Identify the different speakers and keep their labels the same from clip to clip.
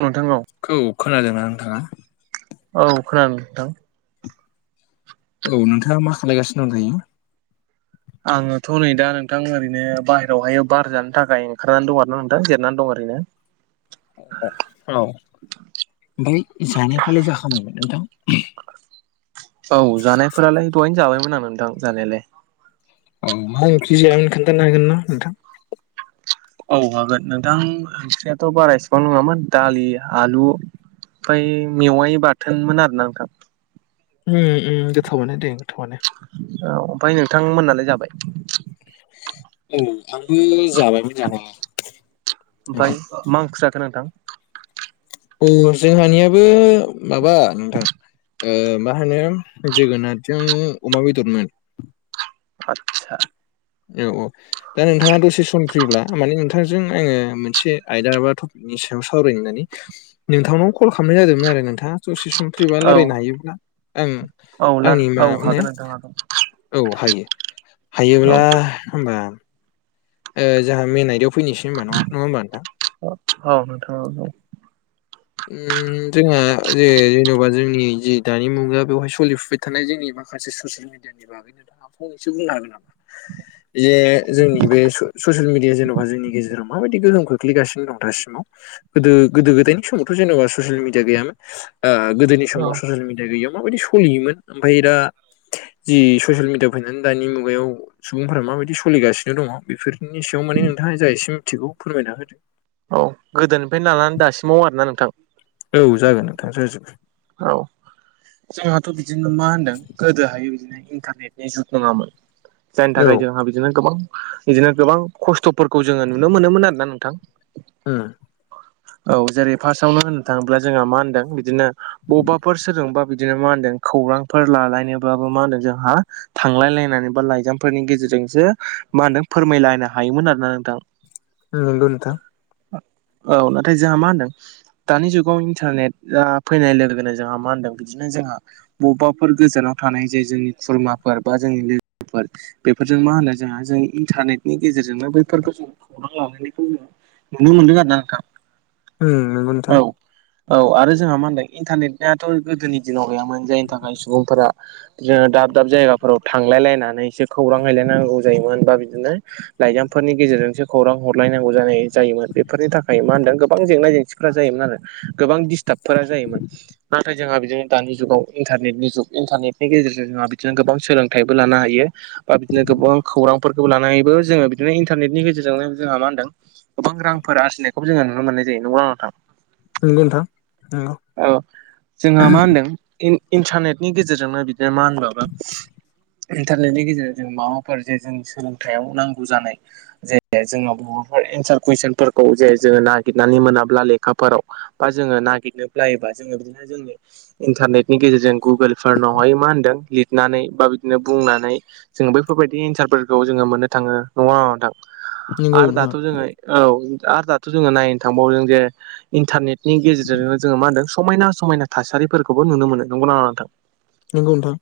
Speaker 1: औ नोंथां औ।
Speaker 2: खौ खोनादोंना नोंथाङा?
Speaker 1: औ खोनादों नोंथां।
Speaker 2: औ नोंथाङा मा खालायगासिनो दं दायो?
Speaker 1: आङोथ' नै दा नोंथां ओरैनो बाहेरावहाय बार जानो थाखाय ओंखारनानै दं आरो ना नोंथां देरनानै दं ओरैनो।
Speaker 2: औ ओमफ्राय जानायफ्रालाय जाखांबाय नोंथां?
Speaker 1: औ जानायफोरालाय दहायनो जाबायमोन आं नोंथां जानायालाय।
Speaker 2: औ मा ओंख्रि जायामोन खोन्थानो हागोन ना नोंथां?
Speaker 1: औ हागोन नोंथां ओंख्रियाथ' बारा इसिबां नङामोन दालि, आलु ओमफ्राय मेवाइ बाथोनमोन आरो ना नोंथां।
Speaker 2: उम उम गोथावानो दे गोथावानो।
Speaker 1: औ ओमफाय नोंथां मोननालाय जाबाय?
Speaker 2: औ आंबो जाबायमोन जानाया। नोंथां।
Speaker 1: ओमफाय मा ओंख्रि जाखो नोंथां?
Speaker 2: अ जोंहानियाबो माबा नोंथां ओ मा होनो जोगोनादजों अमा बेदरमोन।
Speaker 1: आतसा
Speaker 2: औ औ दा नोंथाङा दसे सम फ्रिब्ला माने नोंथांजों आङो मोनसे आयदा बा टपिकनि सायाव सावरायनानै नोंथांनाव कल खालामनाय जादोंमोन आरो नोंथाङा दसे सम फ्रिबा
Speaker 1: औ
Speaker 2: रायलायनो हायोब्ला आं
Speaker 1: औ ला
Speaker 2: आंनि मा
Speaker 1: औ
Speaker 2: होनो
Speaker 1: हागोन नोंथां हागोन
Speaker 2: औ हायो
Speaker 1: औ
Speaker 2: हायोब्ला होमबा ओ जोहा मेइन आयदायाव फैनिसै होनबा नङा नङा होनबा नोंथां।
Speaker 1: औ नोंथां औ औ।
Speaker 2: उम जोंहा जे जेन'बा जोंनि जि दानि मुगा बेवहाय सोलिफुबबाय थानाय जोंनि माखासे ससियेल मिडियानि बागै नोंथाङा फंनैसो बुंनो हागोन नामा? जे जोंनि बे स-ससियेल मिडिया जेन'बा जोंनि गेजेराव माबायदि गोहोम खो खोख्लैगासिनो दं दासिमाव गोदो गोदो गोदायनि समावथ' जेन'बा ससियेल मिडिया गैयामोन। ओ गोदोनि
Speaker 1: औ
Speaker 2: समाव ससियेल मिडिया गैयियाव माबायदि सलियोमोन ओमफाय दा जि ससियेल मिडियाआव फैनानै दानि मुगायाव सुबुंफोरा माबायदि सलिगासिनो दङ' बेफोरनि सायाव माने नोंथाङा जा एसे मिथिगौ फोरमायना होदो।
Speaker 1: औ गोदोनिफ्रायनो लानानै दासिमाव आरोना नोंथां।
Speaker 2: औ जागोन नोंथां जाजोबगोन।
Speaker 1: औ जोंहाथ' बिदिनो मा होनदों गोदोहाय बिदिनो इन्टारनेटनि जुग नङामोन जायनि
Speaker 2: औ
Speaker 1: थाखाय जोंहा बिदिनो गोबां बिदिनो गोबां खस्थ'फोरखौ जोङो नुनो मोनोमोन आरो ना नोंथां
Speaker 2: उ
Speaker 1: औ जेरै फार्स्टावनो होननो थाङोब्ला जोंहा मा होनदों बिदिनो बबेबाफोर सोरजोंबा बिदिनो मा होनदों खौरांफोर लालायनोब्लाबो मा होनदों जोंहा थांलायलायनानै बा लाइजामफोरनि गेजेरजोंसो मा होनदों फोरमायलायनो हायोमोन आरोना नोंथां
Speaker 2: ओ नंगौ नोंथां
Speaker 1: औ नाथाय जोंहा मा होनदों दानि जुगाव इन्टारनेट फैनाय लोगो मा होनदों बिदिनो जोंहा बबेबाफोर गोजानाव थानाय जे जोंनि खुरमाफोर बा जोंनि लोगोफोर बेफोरजों मा होनो जोंहा जों इन्टारनेटनि गेजेरजोंनो बैफोरखौ जों खौरां लालायनायखौ नुनो मोनदों आरोना नोंथां
Speaker 2: उ नंगौ नोंथां
Speaker 1: औ औ आरो जोंहा मा होनदों इन्टारनेटआथ' गोदोनि दिनाव गैयामोन जायनि थाखाय सुबुंफोरा जो दाब दाब जायगाफोराव थांलायलायनानै एसे खौरां हैलायनांगौ जायोमोन बा बिदिनो लाइजामफोरनि गेजेरजोंसो खौरां हरलायनांगौ जानाय जायोमोन बेफोरनि थाखाय मा होनदों गोबां जेंना जेंसि जायोमोन आरो गोबां दिडिस्टार्बफोरा जायोमोन नाथाय जोंहा बिदिनो दानि जुगाव इन्टारनेटनि जुग इन्टारनेटनि गेजेरजों जोंहा बिदिनो गोबां सोलोंथाइबो लानो हायो बा बिदिनो गोबां खौरांफोरखौ लानानैबो जोङो बिदिनो इन्टारनेटनि गेजेरजोंनो जोंहा मा होनदों गोबां रांफोर आरजिनायखौ जोङो नुनो मोननाय जायो नङा होमब्ला नोंथां
Speaker 2: नंगौ नोंथां नंगौ
Speaker 1: औ जोंहा मा होनदों इन्टारनेटनि गेजेरजोंनो बिदिनो मा होनबावगोन इन्टारनेटनि गेजेरजों जों माबाफोर जे जों सोलोंथाइयाव नांगौ जानाय जे जोंनो बबाफोर एन्सार कुइसनफोरखौ जे जोङो नागिरनानै मोनाब्ला लेखाफोराव बा जोङो नागिरनो ब्लायोबा जोङो बिदिनो जोंनि इन्टारनेटनि गेजेरजों गुगोलफोरनावहाय मा होनदों लिरनानै बा बिदिनो बुंनानै जोङो बेैफोरबायदि इन्सारफोरखौ जोङो मोननो थाङो नङा होमबा नोंथां आरो दाथ'
Speaker 2: नंगौ
Speaker 1: जोङो औ आरो दाथ' जोङो नायनो थांबावो जे इन्टारनेट नि गेजेरजोंनो जोङो मा होनदों समायना समायना थासारिफोरखौबो नुनो मोनो नंगौ ना नङा नोंथां
Speaker 2: नंगौ नोंथां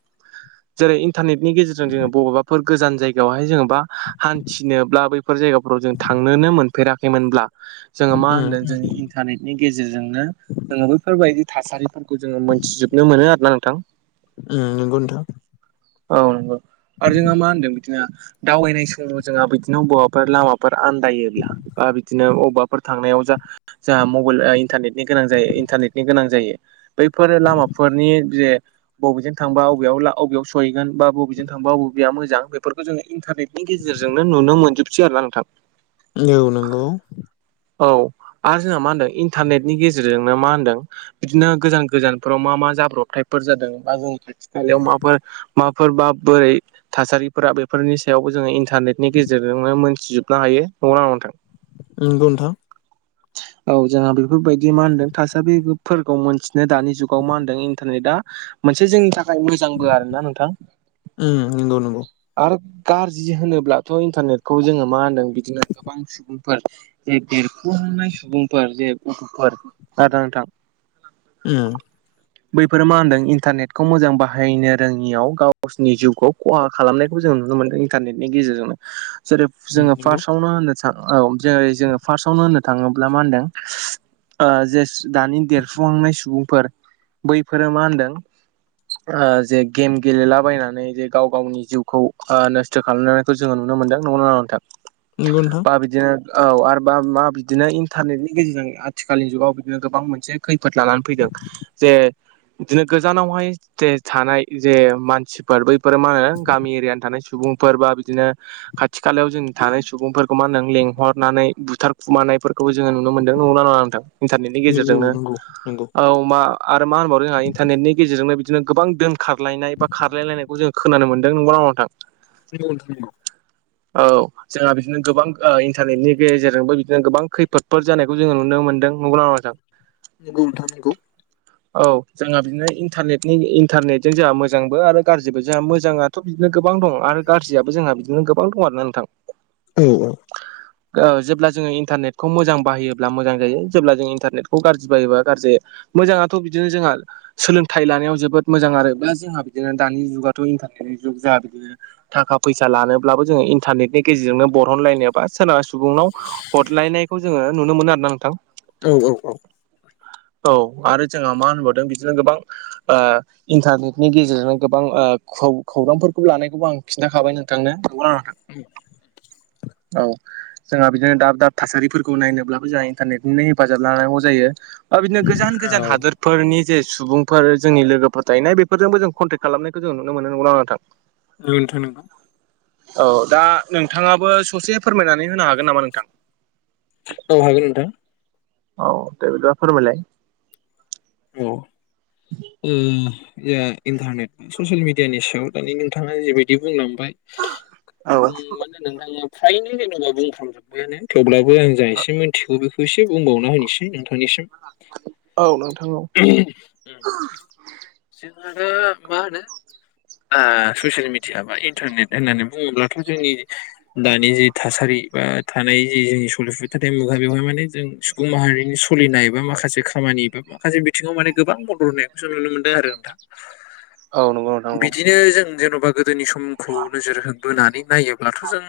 Speaker 1: जेरै इन्टारनेटनि गेजेरजों जोङो बबेबाफोर गोजान जायगायावहाय जोङो बा हान्थिनोब्ला बैफोर जायगाफोराव जों थांनोनो मोनफेराखैमोनब्ला जोङो मा होनदों जों इन्टारनेटनि गेजेरजोंनो जोंङो बैफोरबायदि थासारिफोरखौ जोङो मोनथिजोबनो मोनो आरो ना नोंथां
Speaker 2: उ नंगौ नोंथां
Speaker 1: औ नंगौ आरो जोंहा मा होनदों बिदिनो दावबायनाय समाव जोंहा बिदिनो बबाफोर लामा फोर आन्दायोब्ला बा बिदिनो अबावबाफोर थांनायाव जा जाहा मबाइल इन्टारनेटनि गोनां जायो इन्टारनेटनि गोनां जायो बैफोर लामाफोरनि जे बबेजों थांबा बबेयाव बबेयाव सहैगोन बा बबेजों थांबा बबेया मोजां बेफोरखौ जोङो इन्टारनेटनि गेजेरजोंनो नुनो मोनजोबसै आरो ना नोंथां
Speaker 2: औ नंगौ
Speaker 1: औ आरो जोंहा मा होनदों इन्टारनेटनि गेजेरजोंनो मा होनदों बिदिनो गोजान गोजानफोराव मा मा जाब्रबथायफोर जादों बा जोंनि खाथि खालायाव माफोर माफोरबा बोरै थासारिफोरा बेफोरनि सायावबो जोङो इन्टारनेटनि गेजेरजोंनो मोनथिजोबनो हायो नंङा होमबा नोंथां
Speaker 2: नंगौ नोंथां
Speaker 1: औ जोंहा बेफोरबायदि मा होनदों थासारिफोरखौ मोनथिनो दानि जुगाव मा होनदों इन्टारनेटआ मोनसे जोंनि थाखाय मोजांबो आरो ना नोंथां
Speaker 2: औ नंगौ नोंथां उम नंगौ नंगौ
Speaker 1: आरो गाज्रि होनोब्लाथ' इन्टारनेटखौ जोङो मा होनदों बिदिनो गोबां सुबुंफोर जे देरफुहांनाय सुबुंफोर जे गथ'फोर आरोना नोंथां
Speaker 2: उम
Speaker 1: बैफोरो मा होनदों इन्टारनेटखौ मोजां बाहायनो रोङियाव गावसिरनि जिउखौ खहा खालामनायखौ जों नुनो मोनदों इन्टारनेटनि गेजेरजोंनो जेरै
Speaker 2: उम
Speaker 1: जोङो
Speaker 2: नंगौ नंगौ
Speaker 1: फार्स्टआवनो होननो सा औ जेरै जोङो फार्स्टआवनो होननो थाङोब्ला मा होनदों ओ जे दानि देरफुखांनाय सुबुंफोर बैफोरो मा होनदों ओ जे गेम गेलेलाबायनानै जे गाव गावनि जिउखौ नस्थ' खालामनानै जोङो नुनो मोनदों नंगौना नङा नोंथां
Speaker 2: गंगौ नोंथां
Speaker 1: बा बिदिनो औ आरोबा मा बिदिनो इन्टारनेटनि गेजेरजों आथिखालनि जुगाव बिदिनो गोबां मोनसे खैफोद लानानै फैदों जे बिदिनो गोजानावहाय जे थानाय जे मानसि बैफोर मा होनो गामि एरियानो थानाय सुबुं फोर बा बिदिनो खाथि खालायाव जों थानाय सुबुंफोरखौ मा नों लेंहर खनानै बुथार खुमानायफोरखौ जोङो नुनो मोनदों नंगौना नङा नोंथां इन्टारनेटनि
Speaker 2: नंगौ
Speaker 1: गेजेरजोंनो
Speaker 2: नंगौ नंगौ
Speaker 1: औ मा आरो मा होनबावदों जोंहा इन्टारनेटनि गेजेरजोंनो बिदिनो गोबां दोनखारलायनाय बा खारलायलायनायखौ जों खोनानो मोनदों नंगौना नङा नोंथां
Speaker 2: नंगौ नोंथां नंगौ
Speaker 1: औ जोंहा बिदिनो गोबां ओ इन्टारनेटनि गेजेरजोंबो बिदिनो गोबां खैफोदफोर जानायखौ जोङो नुनो मोनदों नंगौना नङा नोंथां
Speaker 2: नंगौ नोंथां नंगौ
Speaker 1: औ जोंहा बिदिनोन्टारनेनि इन्टारनेटजों जोंहा मोजांबो आरो गाज्रिबो जोंहा मोजां आ थपिकबो गोबां दं आरो गाज्रियाबो जोंहा बिदिनो गोबां दं आरोना नोंथां
Speaker 2: औ
Speaker 1: ओ जेब्ला जोङो इन्टारनेटखौ मोजां बाहायोब्ला मोजां जायो जेब्ला जों इन्टारनेटखौ गाज्रि बाहायोब्ला गाज्रि मोजाङाथ' बिदिनो जोंहा सोलोंथाइ लानायाव जोबोद मोजां आरो बा जोंहा बिदिनो दानि जुगाथ' इन्टारनेट जुग जोंहा बिदिनो थाखा फैसा लानोब्लाबो जोङो इन्टारनेटनि गेजेरजोंनो बरहनलायनायाबा सोरबा सुबुंनाव हरलायनायखौ जोङो नुनो मोनो आरो ना नोंथां
Speaker 2: औ औ औ
Speaker 1: औ आरो जोंहा मा होनबावदों बिदिनो गोबां ओ इन्टारनेटनि गेजेरजोंनो गोबां खौरांफोरखौ लानायखौबो आं खिन्थाखाबाय नोंथांनो नंगौना नोंथां
Speaker 2: [inaudible]
Speaker 1: औ जोंहा बिदिनो दाब दाब थासारिफोरखौ नायनोब्लाबो जोंहा इन्टारनेटखौनो हेफाजाब लानांगौ जायो बिदिनो गोजान
Speaker 2: औ
Speaker 1: गोजान हा फोरनि जे सुबुंफोर जोंनि लोगोफोर थाहैनाय बेफोरजोंबो जों कन्टेक्ट खालामनायखौ जों नुनो मोनो नंगौना नङा नोंथां [inaudible]
Speaker 2: नंगौ नोंथां नंगौ
Speaker 1: औ दा नोंथाङाबो ससे फोरमायनानै होनो हागोन नामा नोंथां
Speaker 2: औ हागोन नोंथां
Speaker 1: औ दे बिदिबा फोरमायलाइ
Speaker 2: औ
Speaker 1: [inaudible]
Speaker 2: उम जोंहा इन्टारनेट बा ससियेल मिडियानि सायाव दानि नोंथाङा जेबायदि बुंलांबाय
Speaker 1: औ
Speaker 2: मानो नोंथाङा फ्रायनो जेनेबा बुंफ्रामजोबबायनो थेवब्लाबो आं जा एसे मिथिगौ बेखौ खौ एसे बुंबावना होनोसै नोंथांनिसिम
Speaker 1: औ नोंथां औ
Speaker 2: [inaudible] जोंहाथ मा होनो ससियेल मिडिया बा इन्टारनेट होननानै बुङोब्लाथ' जोंनि दानि जि थासारि बा थानाय जि जोंनि सलसथा मुगा बेवहाय माने जों सुबुं माहारिनि सोलिनाय ए बा माखासे खामानि एा माखासे बिथिङाव माने गोबां मदद होनायखौ जों नुनो मोनो नोंथां
Speaker 1: औ नंगौ नोंथां नंगौ।
Speaker 2: बिदिनो जों जेन'बा गोदोनि सम खौ नोजोर बोनानै नायोब्लाथ' जों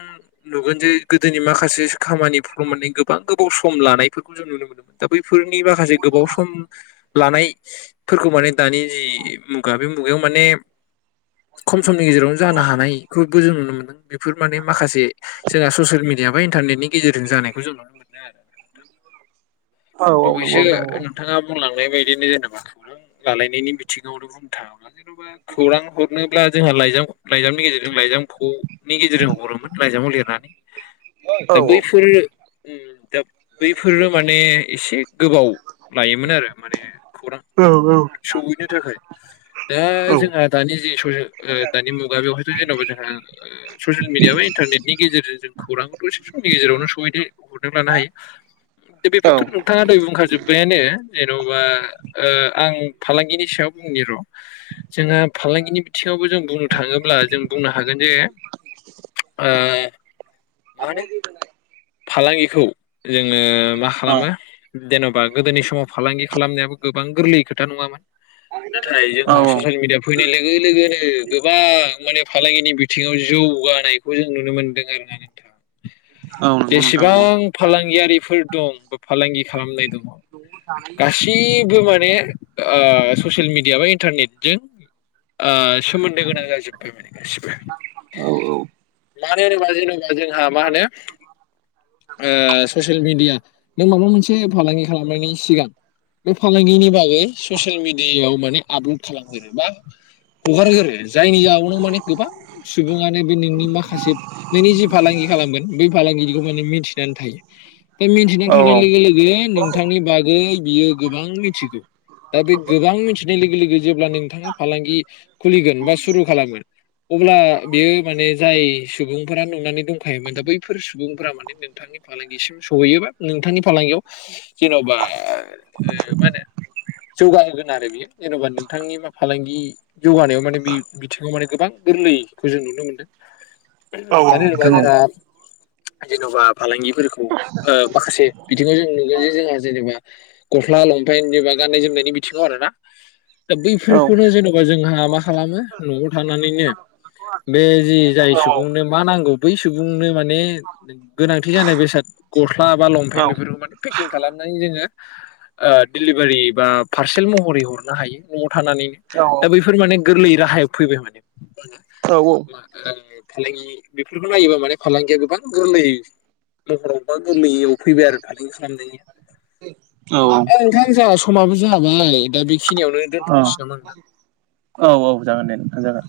Speaker 2: नुगोन जे गोदोनि माखासे खामानिफ्राव मे गोबां गोबाव सम लानायफोरखौ जों नुनो मोनोमोन दा बैफोरनि माखासे गोबाव सम लानायफोरखौ माने दानि जि मुगा बे मुगायाव माने खम समनि गेजेरावनो जानो हानायखौ बो जों नुनो मोनदों बेफोर माने माखासे जोंहा ससियेल मिडिया बा इन्टारनेटनि गेजेरजों जानायखौ जों नुनो मोनो
Speaker 1: [inaudible] नंगौ
Speaker 2: दबेसो
Speaker 1: नोंथां नंगौ
Speaker 2: नोंथाङा बुंलांनाय बायदिनो जेनेबा खौरां लालायनायनि बिथिङावनो बुंनो थाङोब्ला खौरां हरनोब्ला जोंहा लाइजाम लाइजामनि गेजेरजों जों लाइजामखनि गेजेरजों हरोमोन लाइजामाव लिरनानै
Speaker 1: औ
Speaker 2: दा
Speaker 1: औ
Speaker 2: बैफोर ओम दा बैफोरो माने एसे गोबाव लायोमोन आरो माने खौरां
Speaker 1: औ-औ
Speaker 2: सहैनो थाखाय दा
Speaker 1: नोंथां नंगौ। औ नोंथां औ
Speaker 2: जोंहा दानि जि [unintelligible] दानि मुगा बेवहायथ' जेन'बा जोंहा ओ ससियेल मिडिया बा इन्टारनेटनि गेजेरजों खौरांखौथ' एसे समनि गेजेरावनो सहैनो हरदों लानो हायो दा बेफोरथ' नोंथाङा दहय बुंखा जोब्बायानो जेन'बा आं फालांगिनि सायाव बुंनि र' जोंहा फालांगिनि बिथिङावबो जों बुंनो थाङोब्ला जों बुंनो हागोन जे ओ मा होनो
Speaker 1: [unintelligible]
Speaker 2: फालांगिखौ जोङो मा खालामो जेन'बा गोदोनि समाव फालांगि खालामनायाबो गोबां गोरलै खोथा नङामोन नाथाय जोंहा ससियेल मिडिया फैनाय लोगो लोगोनो गोबां माने फालांगिनि बिथिङाव जौगानायखौ जों नुनो मोनदों आरोना नोंथां जेसेबां फालांगियारिफोर दं बा फालांगि खालामनाय दङ गासै बो माने ओ ससियेल मिडिया बा इन्टारनेटजों आ सोमोन्दो गोनां जाजोब्बाय माने गासिबो मानो होनोबा जेन जोंहा मा होनो ओ ससियेल मिडिया नों माबा मोनसे फालांगि खालामनायनि सिगां बे फालांगिनि बागै ससियेल मिडियायाव माने आपलड खालामगोरो बा हगारो आरो जायनि जाहोनावनो माने गोबां सुबुङानो बे नोंनि माखासे नोंनि जि फालांगि खालामगोन बै फालांगिखौ माने मिथिनानै थायो दा मिथिनानै थानाय लोगो लोगो नों नोंथांनि बागै बियो गोबां मिथिगौ दा बे गोबां मिथिनाय लोगो लोगो जेब्ला नोंथाङा फालांगि खुलिगोन बा सुरु खालामगोन अब्ला बियो माने जाय सुबुंफोरा नुनानै दंखायोमोन दा बैफोर सुबुं फोरा माने नोंथांनि फालांगिसिम सहैयो बा नोंथांनि फालांगियाव जेन'बा मा होनो जौगाहोगोन आरो बियो जेन'बा नोंथांनि मा फालांगि जौगानायाव माने बे बिथिङाव माने गोबां गोरलैखौ जों नुनो मोनदों
Speaker 1: [inaudible]
Speaker 2: मानो होनोबा जोंहा जेन'बा फालांगिफोरखौ ओ माखासे बिथिङाव जों नुगोन जे जोंहा जेनेबा गस्ला लंपेेन जेनेबा गाननाय जोमनायनि बिथिङाव आरोना दा बैफोरखौनो जेन बा जोंहा मा खालामो न'आव थानानैनो बे जि जाय सुबुंनो मा नांगौ बै सुबुंनो माने गोनांथि जानाय बेसाद गस्ला बा
Speaker 1: औ
Speaker 2: लंपेत बेफोरखौ माने पेकिं खालामनानै जोङो ओ दिडिलिभारि बा पारसेल महरै हरनो हायो न'वाव थानानैनो
Speaker 1: औ
Speaker 2: दा बैफोर माने गोरलै राहायाव फैबाय माने
Speaker 1: औ औ
Speaker 2: मा ओ फालांगि बेफोरखौ नायोबा माने फालांगिया गोबां गोरलै महरावबा गोरलैयाव फैबाय आरो [unintelligible]
Speaker 1: औ
Speaker 2: औ नोंथां जोंहा समाबो जाबाय दा बेखिनियावनो दोनथ'नोसै नामा नोंथां
Speaker 1: अ औ औ जागोन दे नोंथां जागोन